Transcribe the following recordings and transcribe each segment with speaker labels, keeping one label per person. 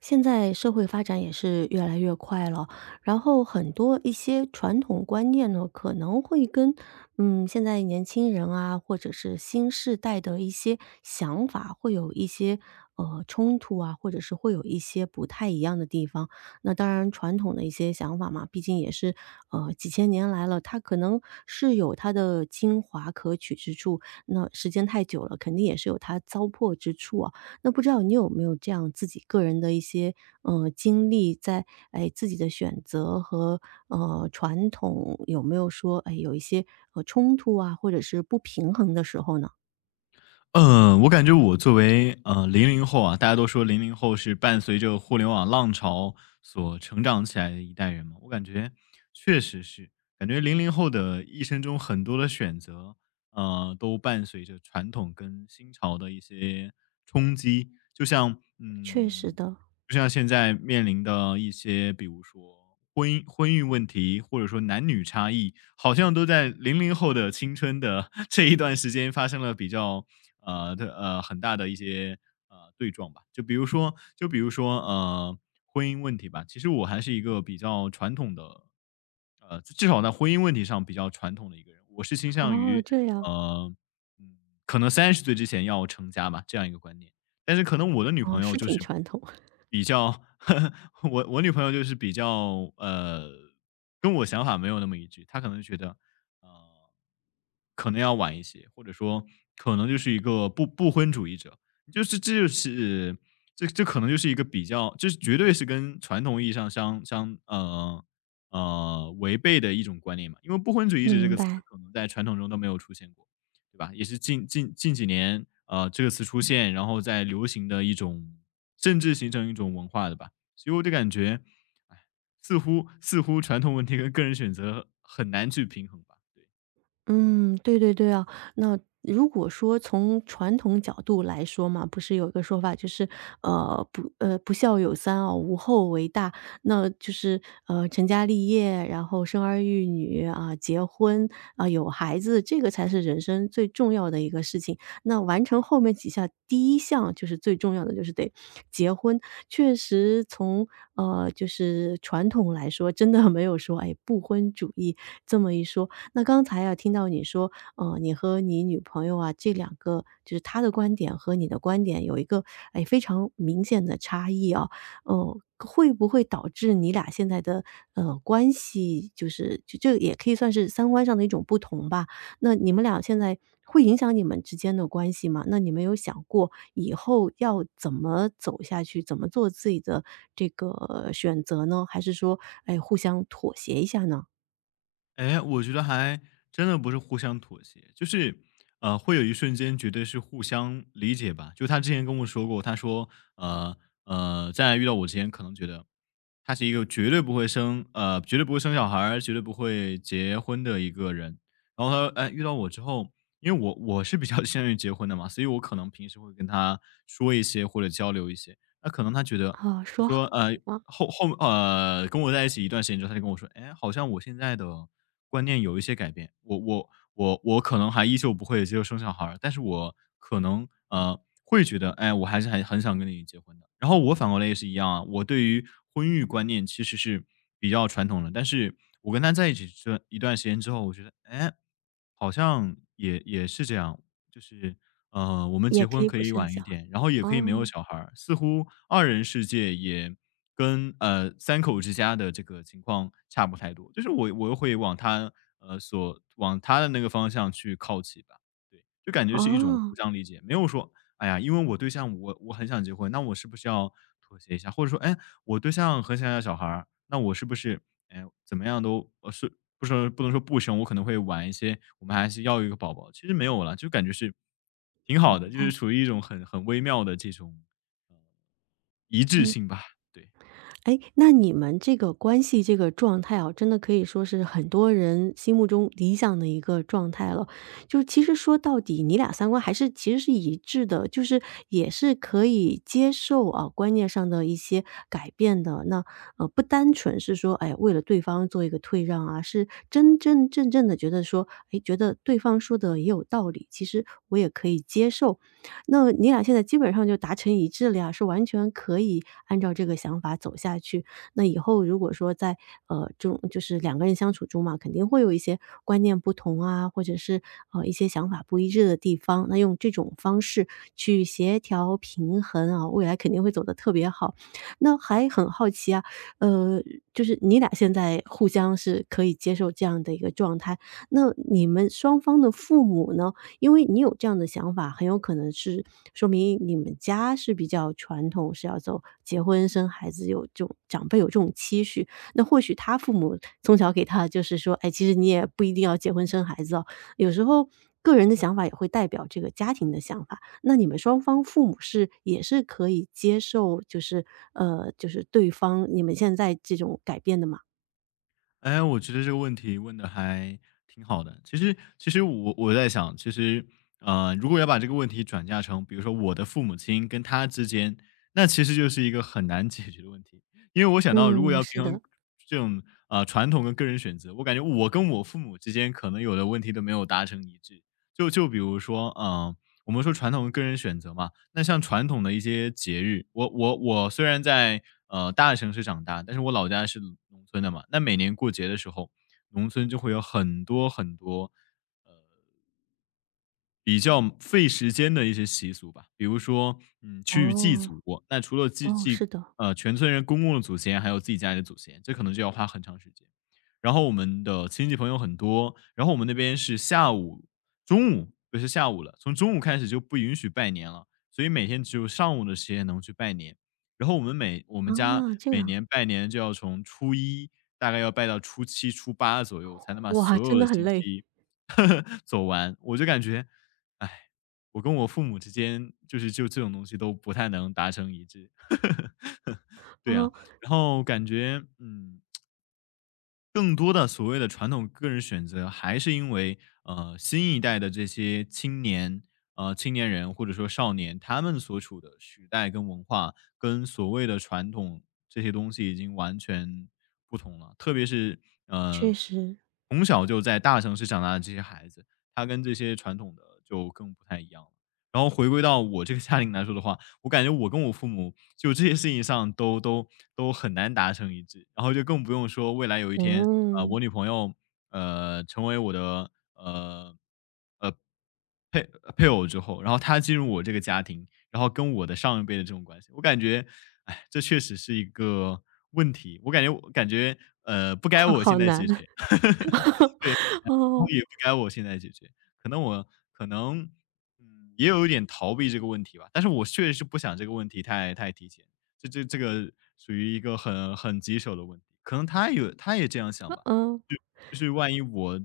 Speaker 1: 现在社会发展也是越来越快了，然后很多一些传统观念呢，可能会跟现在年轻人啊，或者是新世代的一些想法会有一些冲突啊，或者是会有一些不太一样的地方。那当然，传统的一些想法嘛，毕竟也是几千年来了，它可能是有它的精华可取之处。那时间太久了，肯定也是有它糟粕之处啊。那不知道你有没有这样自己个人的一些，经历，在，哎，自己的选择和，传统有没有说，哎，有一些，冲突啊，或者是不平衡的时候呢？
Speaker 2: 我感觉我作为零零后啊，大家都说零零后是伴随着互联网浪潮所成长起来的一代人嘛，我感觉确实是，感觉零零后的一生中很多的选择，都伴随着传统跟新潮的一些冲击。就像
Speaker 1: 确实
Speaker 2: 嗯，
Speaker 1: 的。
Speaker 2: 就像现在面临的一些，比如说婚姻婚育问题，或者说男女差异，好像都在零零后的青春的 这一段时间发生了比较呃的呃很大的一些对撞吧。就比如说婚姻问题吧。其实我还是一个比较传统的，至少在婚姻问题上比较传统的一个人。我是倾向
Speaker 1: 哦，
Speaker 2: 于
Speaker 1: 这样。
Speaker 2: 呃嗯，可能30岁之前要成家吧，这样一个观念。但是可能我的女
Speaker 1: 哦，
Speaker 2: 朋
Speaker 1: 是
Speaker 2: 友就
Speaker 1: 挺
Speaker 2: 是
Speaker 1: 传统。
Speaker 2: 比较 我女朋友就是比较跟我想法没有那么一致，她可能觉得，呃，可能要晚一些，或者说可能就是一个不婚主义者，就是这就是这可能就是一个比较，这就是绝对是跟传统意义上相违背的一种观念嘛，因为不婚主义者这
Speaker 1: 明
Speaker 2: 个词
Speaker 1: 白。
Speaker 2: 可能在传统中都没有出现过，对吧？也是近几年这个词出现，然后在流行的一种，甚至形成一种文化的吧，所以我就感觉，哎，似乎传统问题跟个人选择很难去平衡吧，对。
Speaker 1: 嗯，对对对啊。那如果说从传统角度来说嘛，不是有一个说法就是，不孝有三啊，无后为大。那就是，成家立业，然后生儿育女啊，结婚啊，有孩子，这个才是人生最重要的一个事情。那完成后面几项，第一项就是最重要的，就是得结婚。确实从，就是传统来说，真的没有说，哎，不婚主义这么一说。那刚才啊，听到你说，你和你女朋友啊，这两个就是她的观点和你的观点有一个，哎，非常明显的差异啊，会不会导致你俩现在的，关系就这也可以算是三观上的一种不同吧？那你们俩现在会影响你们之间的关系吗？那你们有想过以后要怎么走下去，怎么做自己的这个选择呢？还是说，哎，互相妥协一下呢？
Speaker 2: 哎，我觉得还真的不是互相妥协，就是，会有一瞬间觉得是互相理解吧。就他之前跟我说过，他说，呃在遇到我之前，可能觉得他是一个绝对不会生小孩儿绝对不会结婚的一个人。然后他，哎，遇到我之后，因为我是比较 倾向于结婚的嘛，所以我可能平时会跟他说一些或者交流一些。那可能他觉得
Speaker 1: 啊，
Speaker 2: 他
Speaker 1: 说好。
Speaker 2: 说，呃，后后呃，跟我在一起一段时间之后，他就跟我说，哎，好像我现在的观念有一些改变，我可能还依旧不会接受生小孩儿，但是我可能会觉得，哎，我还是很想跟你结婚的。然后我反过来也是一样啊，我对于婚育观念其实是比较传统的，但是我跟他在一起这一段时间之后，我觉得，哎，好像也是这样，就是我们
Speaker 1: 也
Speaker 2: 结
Speaker 1: 可
Speaker 2: 婚
Speaker 1: 以
Speaker 2: 可
Speaker 1: 不
Speaker 2: 以
Speaker 1: 生
Speaker 2: 晚
Speaker 1: 小
Speaker 2: 一
Speaker 1: 孩。
Speaker 2: 点，然后也可以没有
Speaker 1: 哦。
Speaker 2: 小孩儿。似乎二人世界也跟三口之家的这个情况差不太多，就是我又会往他的那个方向去靠齐吧。对，就感觉是一种互
Speaker 1: 哦。
Speaker 2: 相理解，没有说，哎呀，因为我对象我很想结婚，那我是不是要妥协一下？或者说，哎，我对象很想要小孩儿，那我是不是，哎，怎么样都不能说不生，我可能会晚一些，我们还是要一个宝宝。其实没有了，就感觉是挺好的，就是处于一种很微妙的这种一致
Speaker 1: 嗯。
Speaker 2: 性吧。对。
Speaker 1: 哎，那你们这个关系这个状态啊，真的可以说是很多人心目中理想的一个状态了。就其实说到底，你俩三观还是其实是一致的，就是也是可以接受啊，观念上的一些改变的。那，不单纯是说，哎，为了对方做一个退让啊，是真真正正的觉得说，哎觉得对方说的也有道理，其实我也可以接受。那你俩现在基本上就达成一致了呀，是完全可以按照这个想法走下去。那以后如果说在这种就是两个人相处中嘛，肯定会有一些观念不同啊，或者是一些想法不一致的地方，那用这种方式去协调平衡啊，未来肯定会走得特别好。那还很好奇啊，呃，就是你俩现在互相是可以接受这样的一个状态，那你们双方的父母呢？因为你有这样的想法，很有可能是说明你们家是比较传统，是要走结婚生孩子，有这种长辈有这种期许。那或许他父母从小给他的就是说，哎，其实你也不一定要结婚生孩子哦。有时候个人的想法也会代表这个家庭的想法。那你们双方父母是也是可以接受，就是就是对方你们现在这种改变的嘛？
Speaker 2: 哎，我觉得这个问题问的还挺好的。其实我在想，其实，如果要把这个问题转嫁成，比如说我的父母亲跟他之间，那其实就是一个很难解决的问题。因为我想到，如果
Speaker 1: 嗯，
Speaker 2: 要
Speaker 1: 是
Speaker 2: 平衡
Speaker 1: 的。
Speaker 2: 这种传统跟个人选择，我感觉我跟我父母之间可能有的问题都没有达成一致。就比如说，我们说传统个人选择嘛，那像传统的一些节日，我虽然在大城市长大，但是我老家是农村的嘛，那每年过节的时候，农村就会有很多很多比较费时间的一些习俗吧，比如说，去祭
Speaker 1: 哦。
Speaker 2: 祖，那除了祭
Speaker 1: 哦，
Speaker 2: 祭
Speaker 1: 是的。
Speaker 2: 呃全村人公共的祖先，还有自己家里的祖先，这可能就要花很长时间。然后我们的亲戚朋友很多，然后我们那边是下午、中午，不是下午了，从中午开始就不允许拜年了，所以每天只有上午的时间能去拜年。然后我们家
Speaker 1: 啊，这
Speaker 2: 每
Speaker 1: 样。
Speaker 2: 年拜年就要从初一大概要拜到初七、初八左右，才能把
Speaker 1: 哇，
Speaker 2: 所
Speaker 1: 真
Speaker 2: 有
Speaker 1: 的
Speaker 2: 的
Speaker 1: 很
Speaker 2: 星
Speaker 1: 累。
Speaker 2: 期 走完。我就感觉唉，我跟我父母之间就这种东西都不太能达成一致。对啊，
Speaker 1: 啊。
Speaker 2: 然后感觉，更多的所谓的传统个人选择，还是因为新一代的这些青年人或者说少年，他们所处的时代跟文化跟所谓的传统这些东西已经完全不同了。特别是
Speaker 1: 确
Speaker 2: 呃
Speaker 1: 实。
Speaker 2: 从小就在大城市长大的这些孩子，他跟这些传统的就更不太一样了。然后回归到我这个家庭来说的话，我感觉我跟我父母就这些事情上都很难达成一致，然后就更不用说未来有一天，
Speaker 1: 嗯。
Speaker 2: 我女朋友，成为我的配配偶之后，然后她进入我这个家庭，然后跟我的上一辈的这种关系，我感觉，哎，这确实是一个问题，我感觉不该 我现
Speaker 1: 好
Speaker 2: 在解
Speaker 1: 难
Speaker 2: 决。然后
Speaker 1: 哦。
Speaker 2: 也不该我现在解决。可能我可能也有一点逃避这个问题吧，但是我确实是不想这个问题太提前，这个属于一个很棘手的问题。可能他也这样想吧，
Speaker 1: 嗯。
Speaker 2: 就就是万一我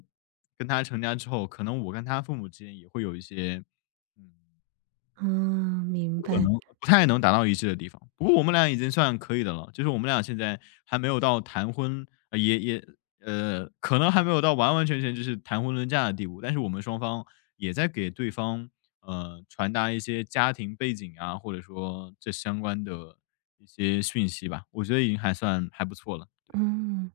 Speaker 2: 跟他成家之后，可能我跟他父母之间也会有一些，嗯
Speaker 1: 嗯，明
Speaker 2: 不可
Speaker 1: 白。
Speaker 2: 能不太能达到一致的地方，不过我们俩已经算可以的了。就是我们俩现在还没有到谈婚，呃也也呃，可能还没有到完完全全就是谈婚论嫁的地步，但是我们双方也在给对方传达一些家庭背景啊，或者说这相关的一些讯息吧。我觉得已经还算还不错了。对。
Speaker 1: 嗯，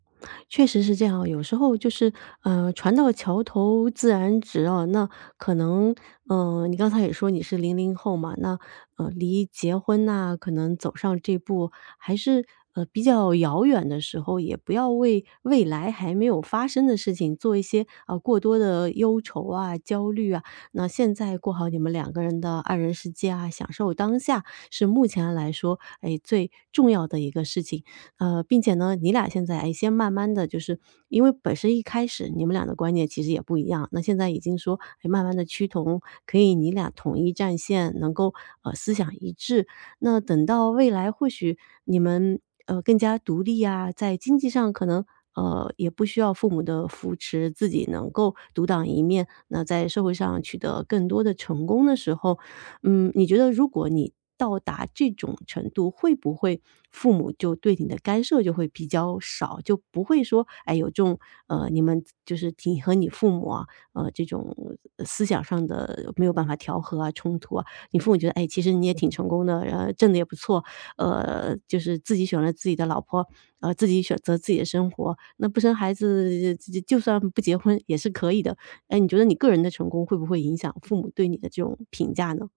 Speaker 1: 确实是这样啊有时候就是，船到桥头自然直啊。那可能，嗯，你刚才也说你是零零后嘛，那离结婚呐、可能走上这步还是比较遥远的时候，也不要为未来还没有发生的事情做一些啊、过多的忧愁啊、焦虑啊。那现在过好你们两个人的二人世界啊，享受当下是目前来说，哎，最重要的一个事情。并且呢，你俩现在哎，先慢慢的，就是因为本身一开始你们俩的观念其实也不一样，那现在已经说，哎，慢慢的趋同，可以你俩统一战线，能够，思想一致。那等到未来或许你们，更加独立啊，在经济上可能，也不需要父母的扶持，自己能够独当一面，那在社会上取得更多的成功的时候，嗯，你觉得如果你到达这种程度，会不会父母就对你的干涉就会比较少，就不会说，哎，有这种你们就是你和你父母啊，这种思想上的没有办法调和啊，冲突啊，你父母觉得，哎，其实你也挺成功的，然后挣的也不错，就是自己选了自己的老婆，自己选择自己的生活，那不生孩子，就算不结婚也是可以的。哎，你觉得你个人的成功会不会影响父母对你的这种评价呢？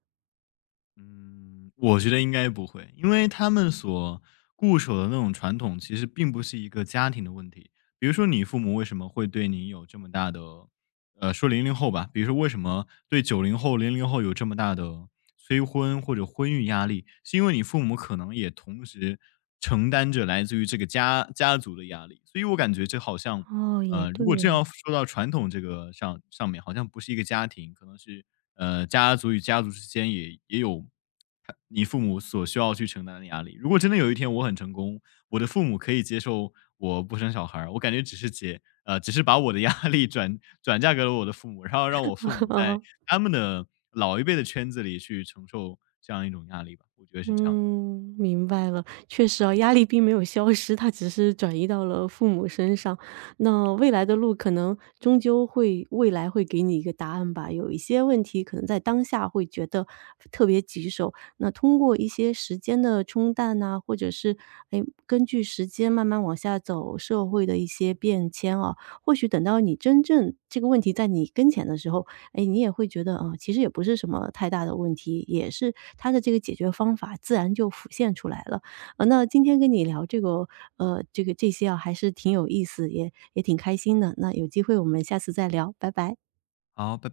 Speaker 2: 嗯，我觉得应该不会，因为他们所固守的那种传统，其实并不是一个家庭的问题。比如说，你父母为什么会对你有这么大的，说零零后吧，比如说为什么对90后、零零后有这么大的催婚或者婚育压力，是因为你父母可能也同时承担着来自于这个家族的压力。所以我感觉这好像，
Speaker 1: 哦，也
Speaker 2: 如果
Speaker 1: 对
Speaker 2: 这
Speaker 1: 哦。
Speaker 2: 样说到传统这个上面，好像不是一个家庭，可能是家族与家族之间也有你父母所需要去承担的压力。如果真的有一天我很成功，我的父母可以接受我不生小孩儿，我感觉只是把我的压力转嫁给了我的父母，然后让我父 母在
Speaker 1: 啊。
Speaker 2: 他们的老一辈的圈子里去承受这样一种压力吧，我觉得是这样的。
Speaker 1: 嗯，明白了。确实啊，压力并没有消失，它只是转移到了父母身上。那未来的路可能终究会未来会给你一个答案吧。有一些问题可能在当下会觉得特别棘手，那通过一些时间的冲淡呐、或者是哎，根据时间慢慢往下走，社会的一些变迁啊，或许等到你真正这个问题在你跟前的时候，哎，你也会觉得，啊，其实也不是什么太大的问题，也是他的这个解决方法自然就浮现出来了。那今天跟你聊这个，这些啊，还是挺有意思，也挺开心的。那有机会我们下次再聊，拜拜。
Speaker 2: 好，拜拜。